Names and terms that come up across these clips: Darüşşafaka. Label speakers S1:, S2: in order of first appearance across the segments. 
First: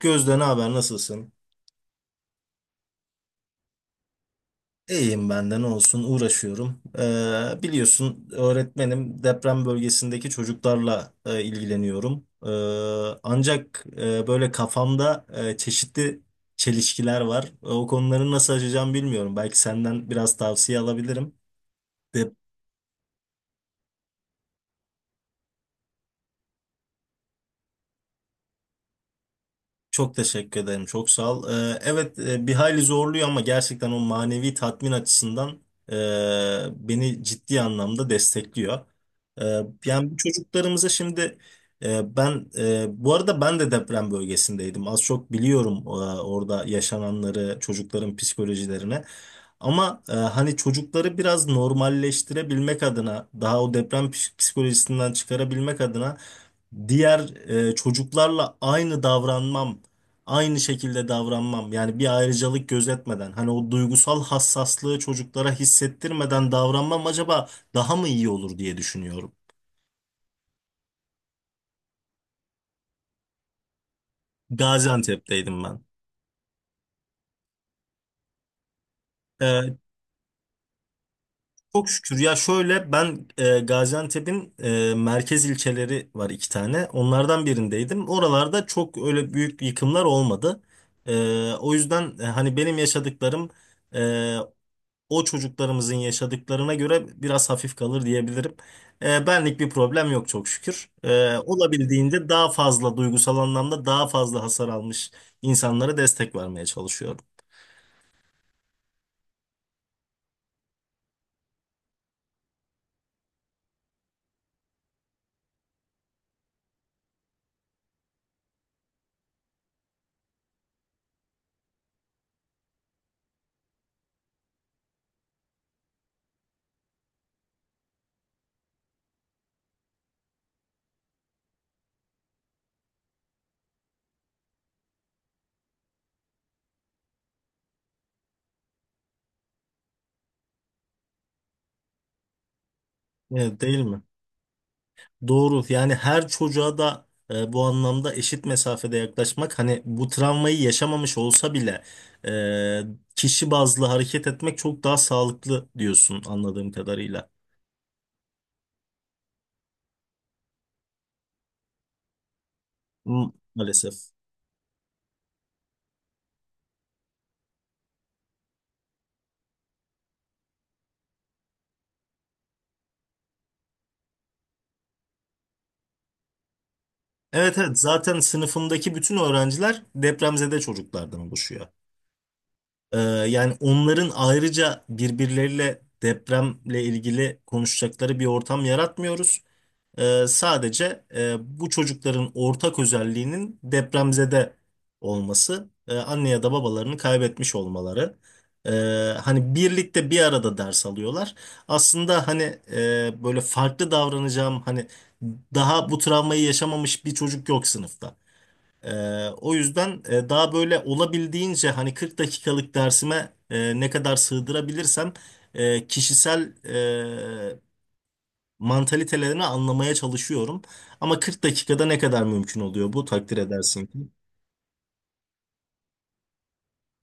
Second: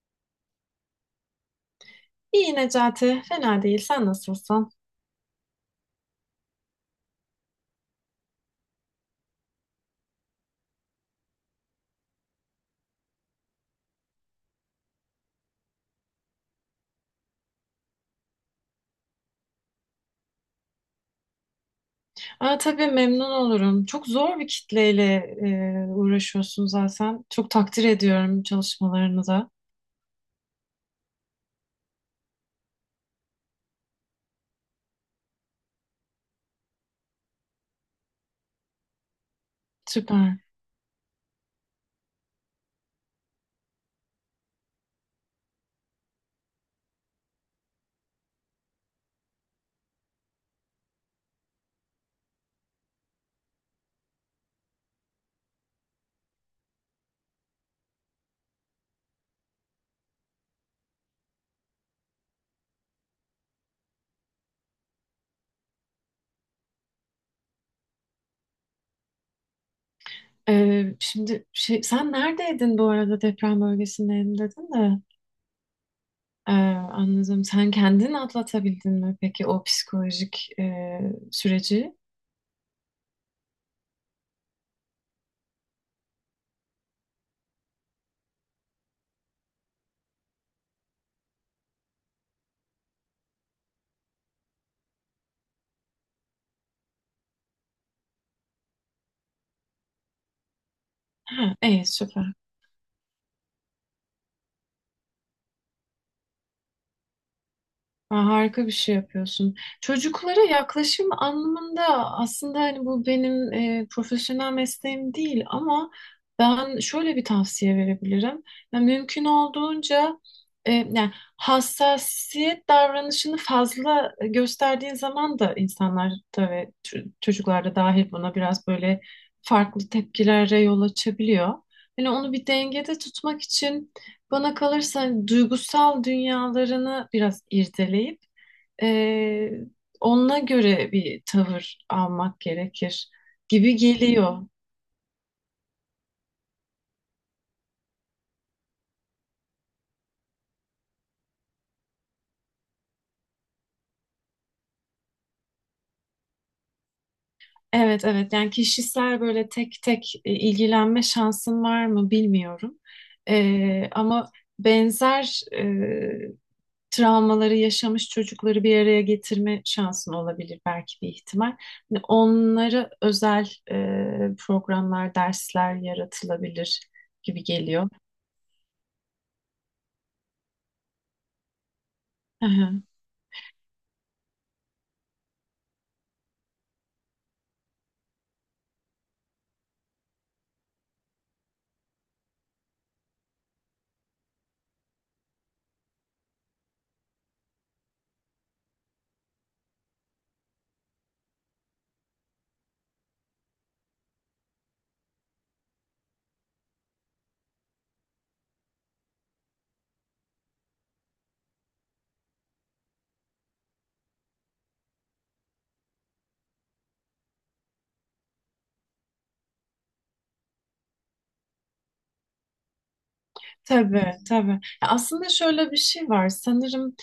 S1: Gözde ne haber nasılsın?
S2: İyi Necati, fena değil. Sen nasılsın?
S1: İyiyim ben de ne olsun uğraşıyorum. Biliyorsun öğretmenim deprem bölgesindeki çocuklarla ilgileniyorum. Ancak böyle kafamda çeşitli çelişkiler var. O konuları nasıl aşacağım bilmiyorum. Belki senden biraz tavsiye alabilirim.
S2: Aa, tabii memnun olurum. Çok zor bir kitleyle uğraşıyorsun zaten. Çok takdir ediyorum çalışmalarını da.
S1: Çok teşekkür ederim. Çok sağ ol. Evet bir hayli zorluyor ama gerçekten o manevi tatmin açısından beni ciddi anlamda destekliyor. E, Yani bu
S2: Süper.
S1: çocuklarımıza şimdi bu arada ben de deprem bölgesindeydim. Az çok biliyorum orada yaşananları, çocukların psikolojilerine. Ama hani çocukları biraz normalleştirebilmek adına, daha o deprem psikolojisinden çıkarabilmek adına diğer çocuklarla aynı şekilde davranmam. Yani bir ayrıcalık gözetmeden, hani o duygusal hassaslığı çocuklara hissettirmeden davranmam acaba daha mı iyi olur diye düşünüyorum.
S2: Şimdi sen neredeydin bu arada deprem bölgesindeyim dedin de.
S1: Gaziantep'teydim ben.
S2: Ee, Anladım. Sen kendin atlatabildin mi peki o
S1: Ee,
S2: psikolojik
S1: Çok
S2: süreci?
S1: şükür ya şöyle ben, Gaziantep'in merkez ilçeleri var iki tane. Onlardan birindeydim. Oralarda çok öyle büyük yıkımlar olmadı. O yüzden hani benim yaşadıklarım e, o çocuklarımızın yaşadıklarına göre biraz hafif kalır diyebilirim. Benlik bir problem yok çok şükür.
S2: Ha, iyi
S1: Olabildiğince
S2: süper.
S1: daha fazla duygusal anlamda daha fazla hasar almış insanlara destek vermeye çalışıyorum.
S2: Ha, harika bir şey yapıyorsun. Çocuklara yaklaşım anlamında aslında hani bu benim profesyonel mesleğim değil ama ben şöyle bir tavsiye verebilirim. Yani mümkün olduğunca yani hassasiyet davranışını fazla gösterdiğin zaman da insanlar da ve çocuklar da dahil buna biraz böyle farklı tepkilere yol açabiliyor. Yani onu bir dengede tutmak için bana kalırsa hani, duygusal dünyalarını biraz irdeleyip eee onunla göre bir tavır almak gerekir
S1: Evet,
S2: gibi
S1: değil mi?
S2: geliyor.
S1: Doğru. Yani her çocuğa da bu anlamda eşit mesafede yaklaşmak, hani bu travmayı yaşamamış olsa bile, e, kişi bazlı hareket etmek çok daha sağlıklı diyorsun anladığım kadarıyla.
S2: Evet evet, yani kişisel böyle tek tek ilgilenme şansım var mı bilmiyorum.
S1: Maalesef.
S2: Ama benzer travmaları yaşamış çocukları bir araya getirme şansın olabilir belki bir ihtimal. Hani onları özel programlar, dersler yaratılabilir gibi
S1: Evet, evet,
S2: geliyor.
S1: zaten sınıfımdaki bütün öğrenciler depremzede çocuklardan oluşuyor. Yani onların ayrıca birbirleriyle depremle ilgili konuşacakları bir ortam yaratmıyoruz. Sadece bu çocukların ortak özelliğinin depremzede olması, anne ya da babalarını kaybetmiş olmaları. Ee, Hani birlikte bir arada ders alıyorlar. Aslında hani böyle farklı davranacağım, hani daha bu travmayı yaşamamış bir çocuk yok sınıfta. O yüzden daha böyle olabildiğince hani 40 dakikalık dersime ne kadar sığdırabilirsem kişisel e, mantalitelerini anlamaya çalışıyorum. Ama 40 dakikada ne kadar mümkün oluyor bu takdir edersin ki.
S2: Tabii, tabii. Ya aslında şöyle bir şey var. Sanırım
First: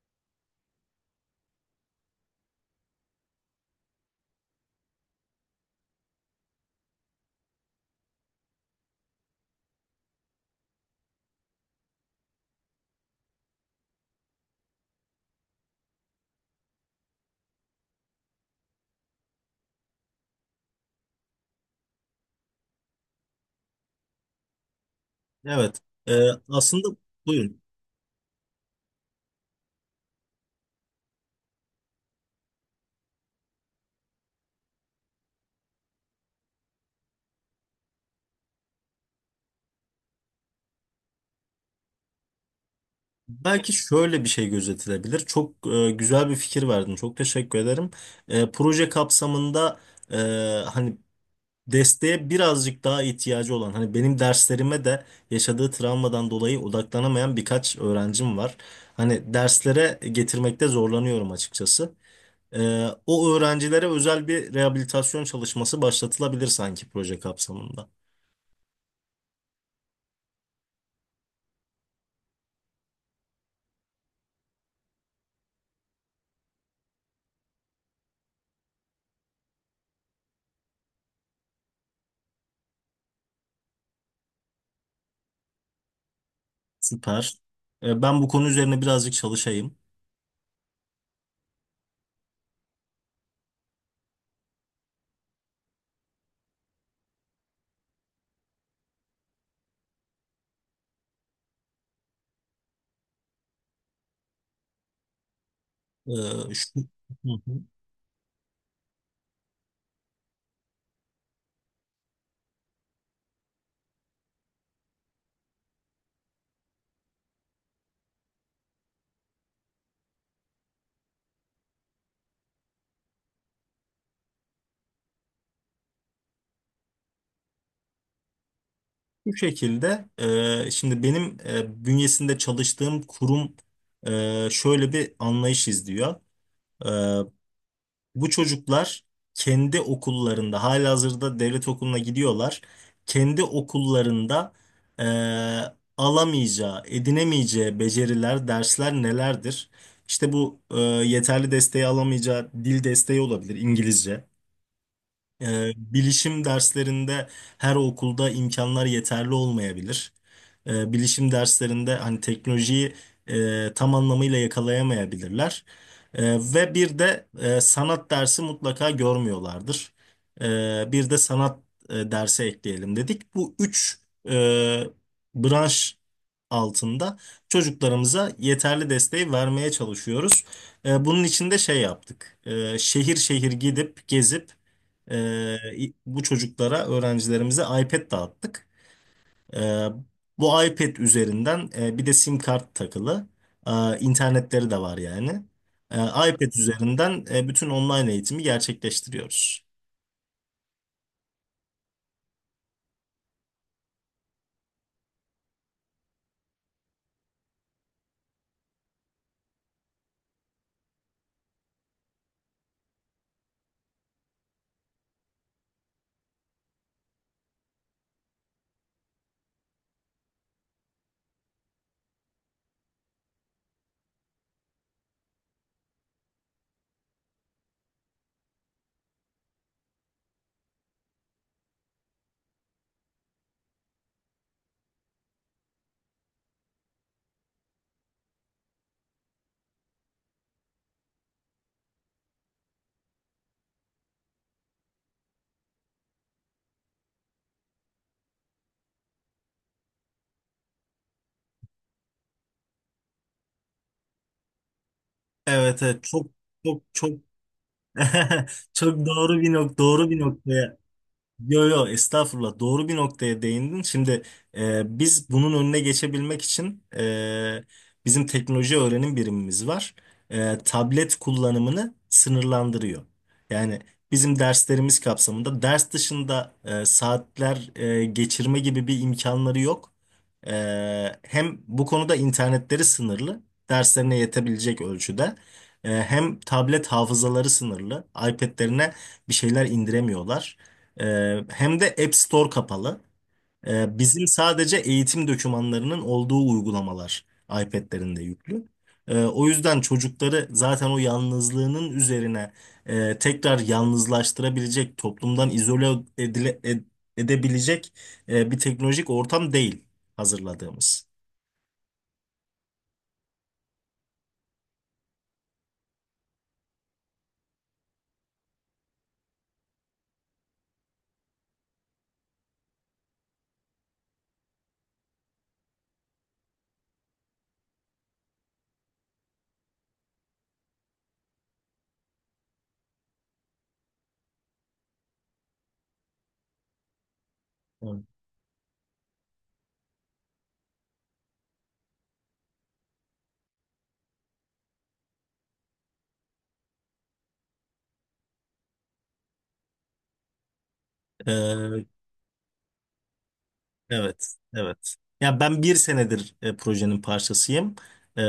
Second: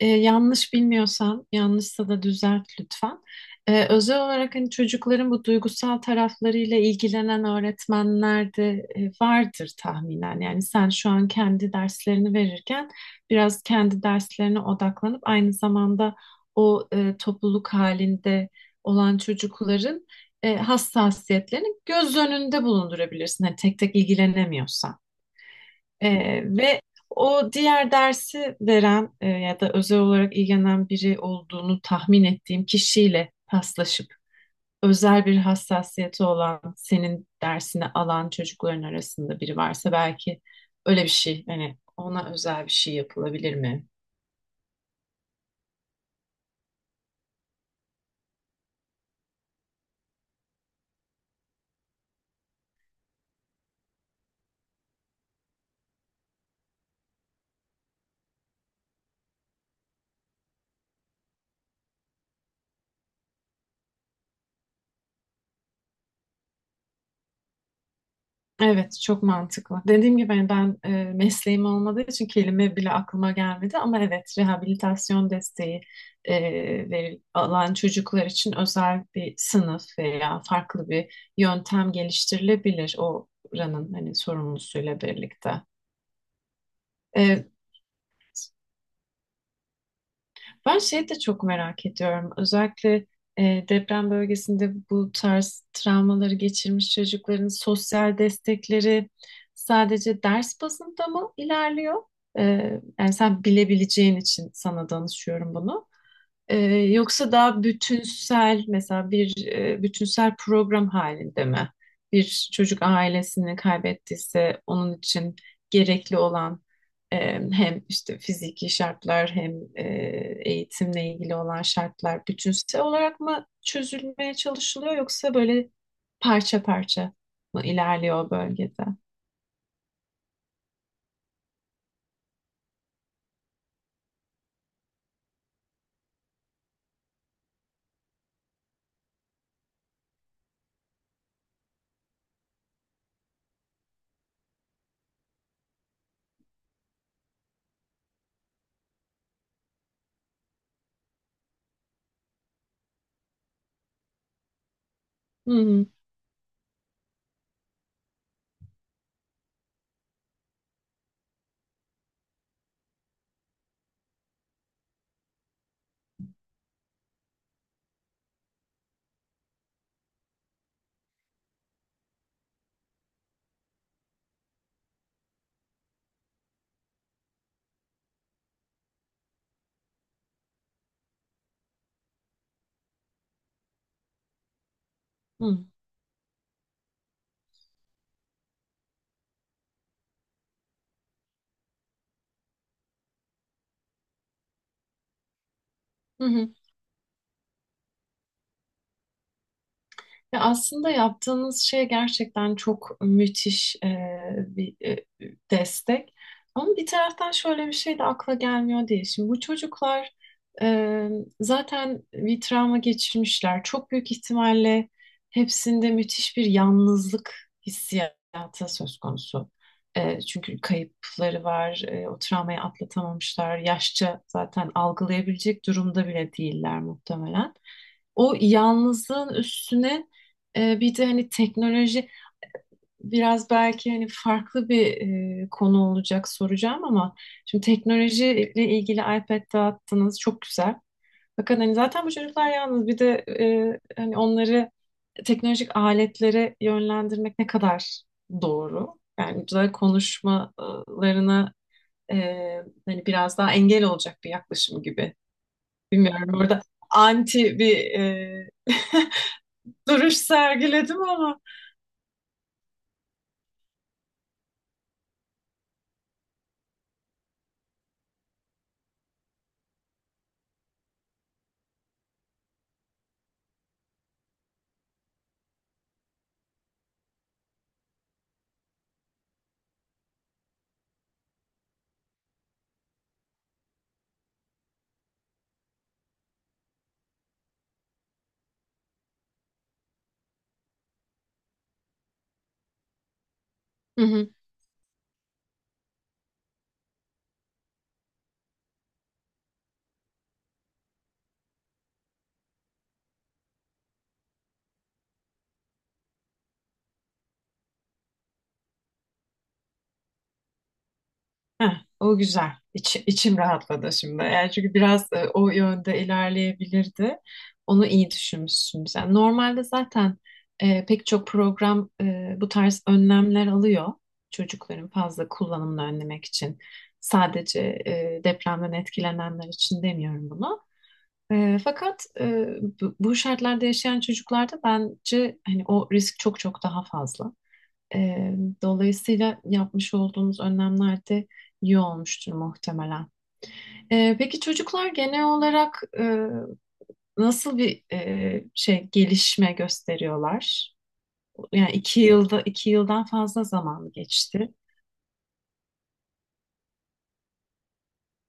S2: yanlış bilmiyorsam, yanlışsa da düzelt lütfen. Özel olarak hani çocukların bu duygusal taraflarıyla ilgilenen öğretmenler de vardır tahminen. Yani sen şu an kendi derslerini verirken biraz kendi derslerine odaklanıp aynı zamanda o topluluk halinde olan çocukların hassasiyetlerini göz önünde bulundurabilirsin. Hani tek tek ilgilenemiyorsan.
S1: Evet. E,
S2: Ve
S1: Aslında
S2: o
S1: buyurun.
S2: diğer dersi veren ya da özel olarak ilgilenen biri olduğunu tahmin ettiğim kişiyle paslaşıp özel bir hassasiyeti olan senin dersini alan çocukların arasında biri varsa belki öyle bir şey hani ona özel bir şey yapılabilir
S1: Belki
S2: mi?
S1: şöyle bir şey gözetilebilir. Çok güzel bir fikir verdin. Çok teşekkür ederim. Proje kapsamında e, hani desteğe birazcık daha ihtiyacı olan, hani benim derslerime de yaşadığı travmadan dolayı odaklanamayan birkaç öğrencim var. Hani derslere getirmekte zorlanıyorum açıkçası. O öğrencilere özel bir rehabilitasyon çalışması başlatılabilir sanki proje kapsamında.
S2: Evet, çok mantıklı. Dediğim gibi hani ben mesleğim olmadığı için kelime bile aklıma gelmedi ama evet rehabilitasyon desteği e, alan çocuklar için özel bir sınıf veya farklı bir yöntem geliştirilebilir oranın hani sorumlusuyla birlikte.
S1: Süper.
S2: E,
S1: Ben bu konu üzerine birazcık çalışayım.
S2: Ben şeyi de çok merak ediyorum. Özellikle deprem bölgesinde bu tarz travmaları geçirmiş çocukların sosyal destekleri sadece ders bazında mı ilerliyor? E, Yani sen bilebileceğin için sana danışıyorum bunu.
S1: Ee,
S2: Ee,
S1: şu, Hı
S2: Yoksa
S1: hı.
S2: daha bütünsel mesela bir bütünsel program halinde mi? Bir çocuk ailesini kaybettiyse onun için gerekli olan e, hem işte fiziki şartlar hem eğitimle ilgili olan şartlar bütünsel olarak mı çözülmeye çalışılıyor yoksa böyle parça parça? Bu ilerliyor o bölgede.
S1: Bu şekilde şimdi benim bünyesinde çalıştığım kurum şöyle bir anlayış izliyor. Ee, Bu çocuklar kendi okullarında halihazırda devlet okuluna gidiyorlar. Kendi okullarında alamayacağı, edinemeyeceği beceriler, dersler nelerdir? İşte bu, yeterli desteği alamayacağı dil desteği olabilir, İngilizce.
S2: Hı hı.
S1: Bilişim derslerinde her okulda imkanlar yeterli olmayabilir. Bilişim derslerinde hani teknolojiyi tam anlamıyla yakalayamayabilirler. Ve bir de sanat dersi mutlaka görmüyorlardır. Bir de sanat dersi ekleyelim dedik. Bu üç e, branş altında çocuklarımıza yeterli desteği vermeye çalışıyoruz. Bunun için de şey yaptık. Şehir şehir gidip gezip ee,
S2: Hı
S1: bu çocuklara, öğrencilerimize iPad dağıttık. Ee, Bu iPad üzerinden bir de SIM kart takılı. İnternetleri de var yani.
S2: hı.
S1: iPad
S2: Hı.
S1: üzerinden bütün online eğitimi gerçekleştiriyoruz.
S2: Ya aslında yaptığınız şey gerçekten çok müthiş bir destek. Ama bir taraftan şöyle bir şey de akla gelmiyor değil. Şimdi bu çocuklar e, zaten bir travma geçirmişler. Çok büyük ihtimalle hepsinde müthiş bir yalnızlık hissiyatı söz konusu. E, çünkü kayıpları var, o travmayı atlatamamışlar. Yaşça zaten algılayabilecek durumda bile değiller muhtemelen. O yalnızlığın üstüne bir de hani teknoloji biraz belki hani farklı bir konu olacak soracağım ama şimdi teknolojiyle ilgili iPad dağıttınız çok güzel. Fakat hani zaten bu çocuklar yalnız bir de hani onları teknolojik aletlere yönlendirmek ne kadar doğru? Yani güzel konuşmalarına e, hani biraz daha engel olacak bir yaklaşım gibi.
S1: Evet, evet, çok
S2: Bilmiyorum burada
S1: çok çok
S2: anti bir
S1: çok doğru bir doğru
S2: duruş
S1: bir noktaya.
S2: sergiledim ama.
S1: Yo yo, estağfurullah, doğru bir noktaya değindin. Şimdi biz bunun önüne geçebilmek için, bizim teknoloji öğrenim birimimiz var. Tablet kullanımını sınırlandırıyor. Yani bizim derslerimiz kapsamında ders dışında saatler geçirme gibi bir imkanları yok. E, Hem bu konuda internetleri sınırlı, derslerine yetebilecek ölçüde. Hem tablet hafızaları sınırlı. iPad'lerine bir şeyler indiremiyorlar. Hem de App Store kapalı. Bizim sadece eğitim dokümanlarının olduğu uygulamalar iPad'lerinde yüklü. O yüzden çocukları zaten o yalnızlığının üzerine tekrar yalnızlaştırabilecek, toplumdan izole edile- ed- edebilecek bir teknolojik ortam değil hazırladığımız.
S2: Heh, o güzel. İçim rahatladı şimdi. Yani çünkü biraz o yönde ilerleyebilirdi. Onu iyi düşünmüşsün sen. Normalde zaten pek çok program bu tarz önlemler alıyor. Çocukların fazla kullanımını önlemek için. Sadece depremden etkilenenler için demiyorum bunu. Fakat bu şartlarda yaşayan çocuklarda bence hani o risk çok çok daha fazla. Ee, Dolayısıyla yapmış olduğumuz önlemler de iyi olmuştur muhtemelen. Peki çocuklar genel olarak nasıl bir şey gelişme gösteriyorlar? Yani
S1: Evet.
S2: 2 yılda, 2 yıldan fazla zaman
S1: Evet,
S2: geçti.
S1: evet. Ya ben bir senedir projenin parçasıyım. E,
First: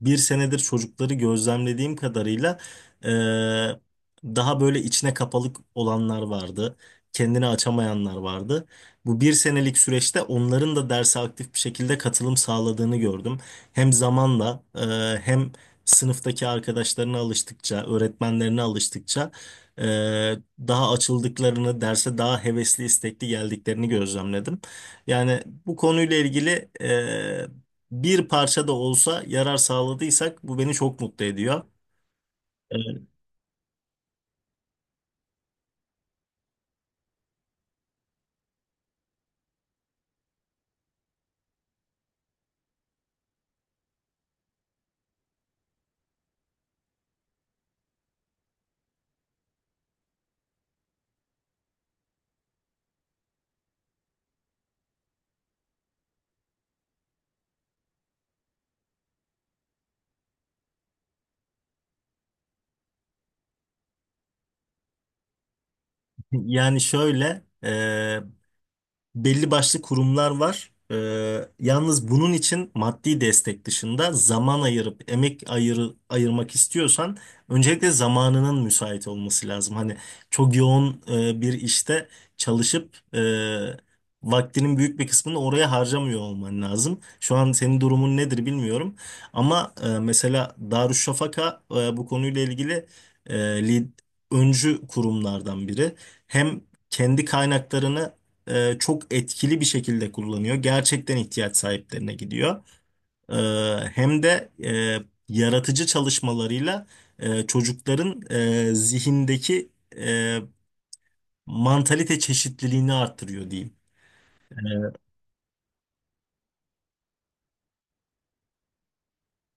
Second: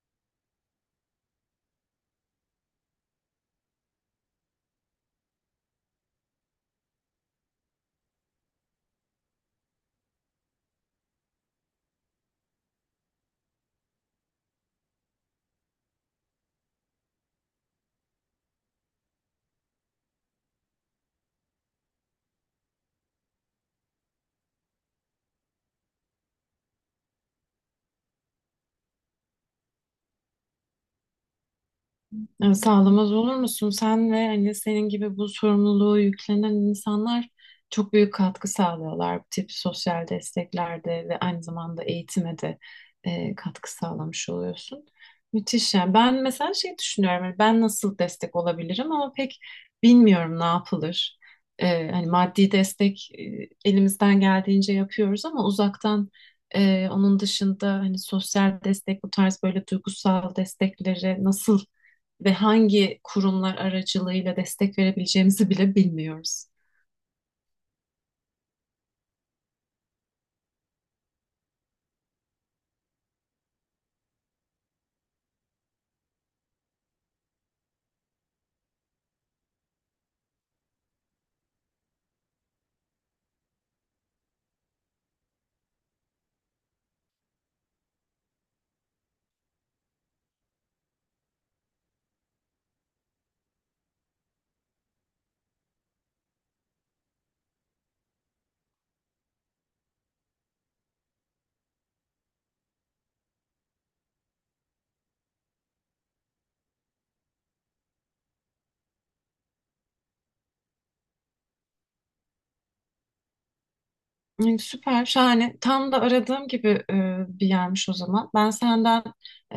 S1: Bir senedir çocukları gözlemlediğim kadarıyla, e, daha böyle içine kapalık olanlar vardı. Kendini açamayanlar vardı. Bu bir senelik süreçte onların da derse aktif bir şekilde katılım sağladığını gördüm. Hem zamanla, hem sınıftaki arkadaşlarına alıştıkça, öğretmenlerine alıştıkça, e, daha açıldıklarını, derse daha hevesli, istekli geldiklerini gözlemledim. Yani bu konuyla ilgili bir parça da olsa yarar sağladıysak bu beni çok mutlu ediyor.
S2: Ya
S1: E,
S2: sağlamaz olur musun? Sen ve hani senin gibi bu sorumluluğu yüklenen insanlar çok büyük katkı sağlıyorlar. Bu tip sosyal desteklerde ve aynı zamanda eğitime de katkı sağlamış oluyorsun. Müthiş yani. Ben mesela şey düşünüyorum. Hani ben nasıl destek olabilirim ama pek bilmiyorum ne yapılır. Hani maddi destek elimizden geldiğince yapıyoruz ama uzaktan onun dışında hani sosyal destek bu tarz böyle duygusal destekleri nasıl ve hangi kurumlar aracılığıyla destek verebileceğimizi bile bilmiyoruz.
S1: Yani şöyle, belli başlı kurumlar var. Yalnız bunun için maddi destek dışında zaman ayırıp emek ayırmak istiyorsan öncelikle zamanının müsait olması lazım. Hani çok yoğun bir işte çalışıp vaktinin büyük bir kısmını oraya harcamıyor olman lazım. Şu an senin durumun nedir bilmiyorum. Ama mesela Darüşşafaka bu konuyla ilgili e, lid- öncü kurumlardan biri. Hem kendi kaynaklarını çok etkili bir şekilde kullanıyor. Gerçekten ihtiyaç sahiplerine gidiyor. E, Hem de yaratıcı çalışmalarıyla çocukların zihindeki e, mantalite çeşitliliğini arttırıyor diyeyim.
S2: Yani
S1: E,
S2: süper, şahane. Tam da aradığım gibi bir yermiş o zaman. Ben senden e,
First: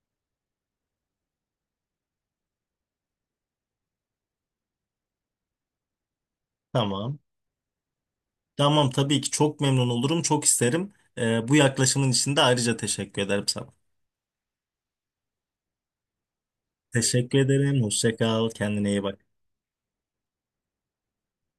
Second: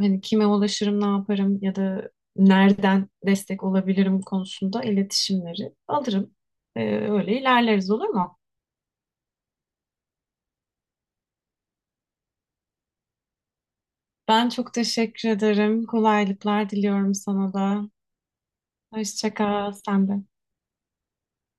S2: hani kime ulaşırım, ne yaparım ya da nereden destek olabilirim konusunda iletişimleri alırım.
S1: tamam.
S2: Öyle ilerleriz olur mu?
S1: Tamam, tabii ki, çok memnun olurum, çok isterim. Bu yaklaşımın için de ayrıca teşekkür ederim sana.
S2: Ben çok teşekkür ederim. Kolaylıklar diliyorum
S1: Teşekkür
S2: sana
S1: ederim.
S2: da.
S1: Hoşça kal. Kendine iyi bak.
S2: Hoşça kal, sen de.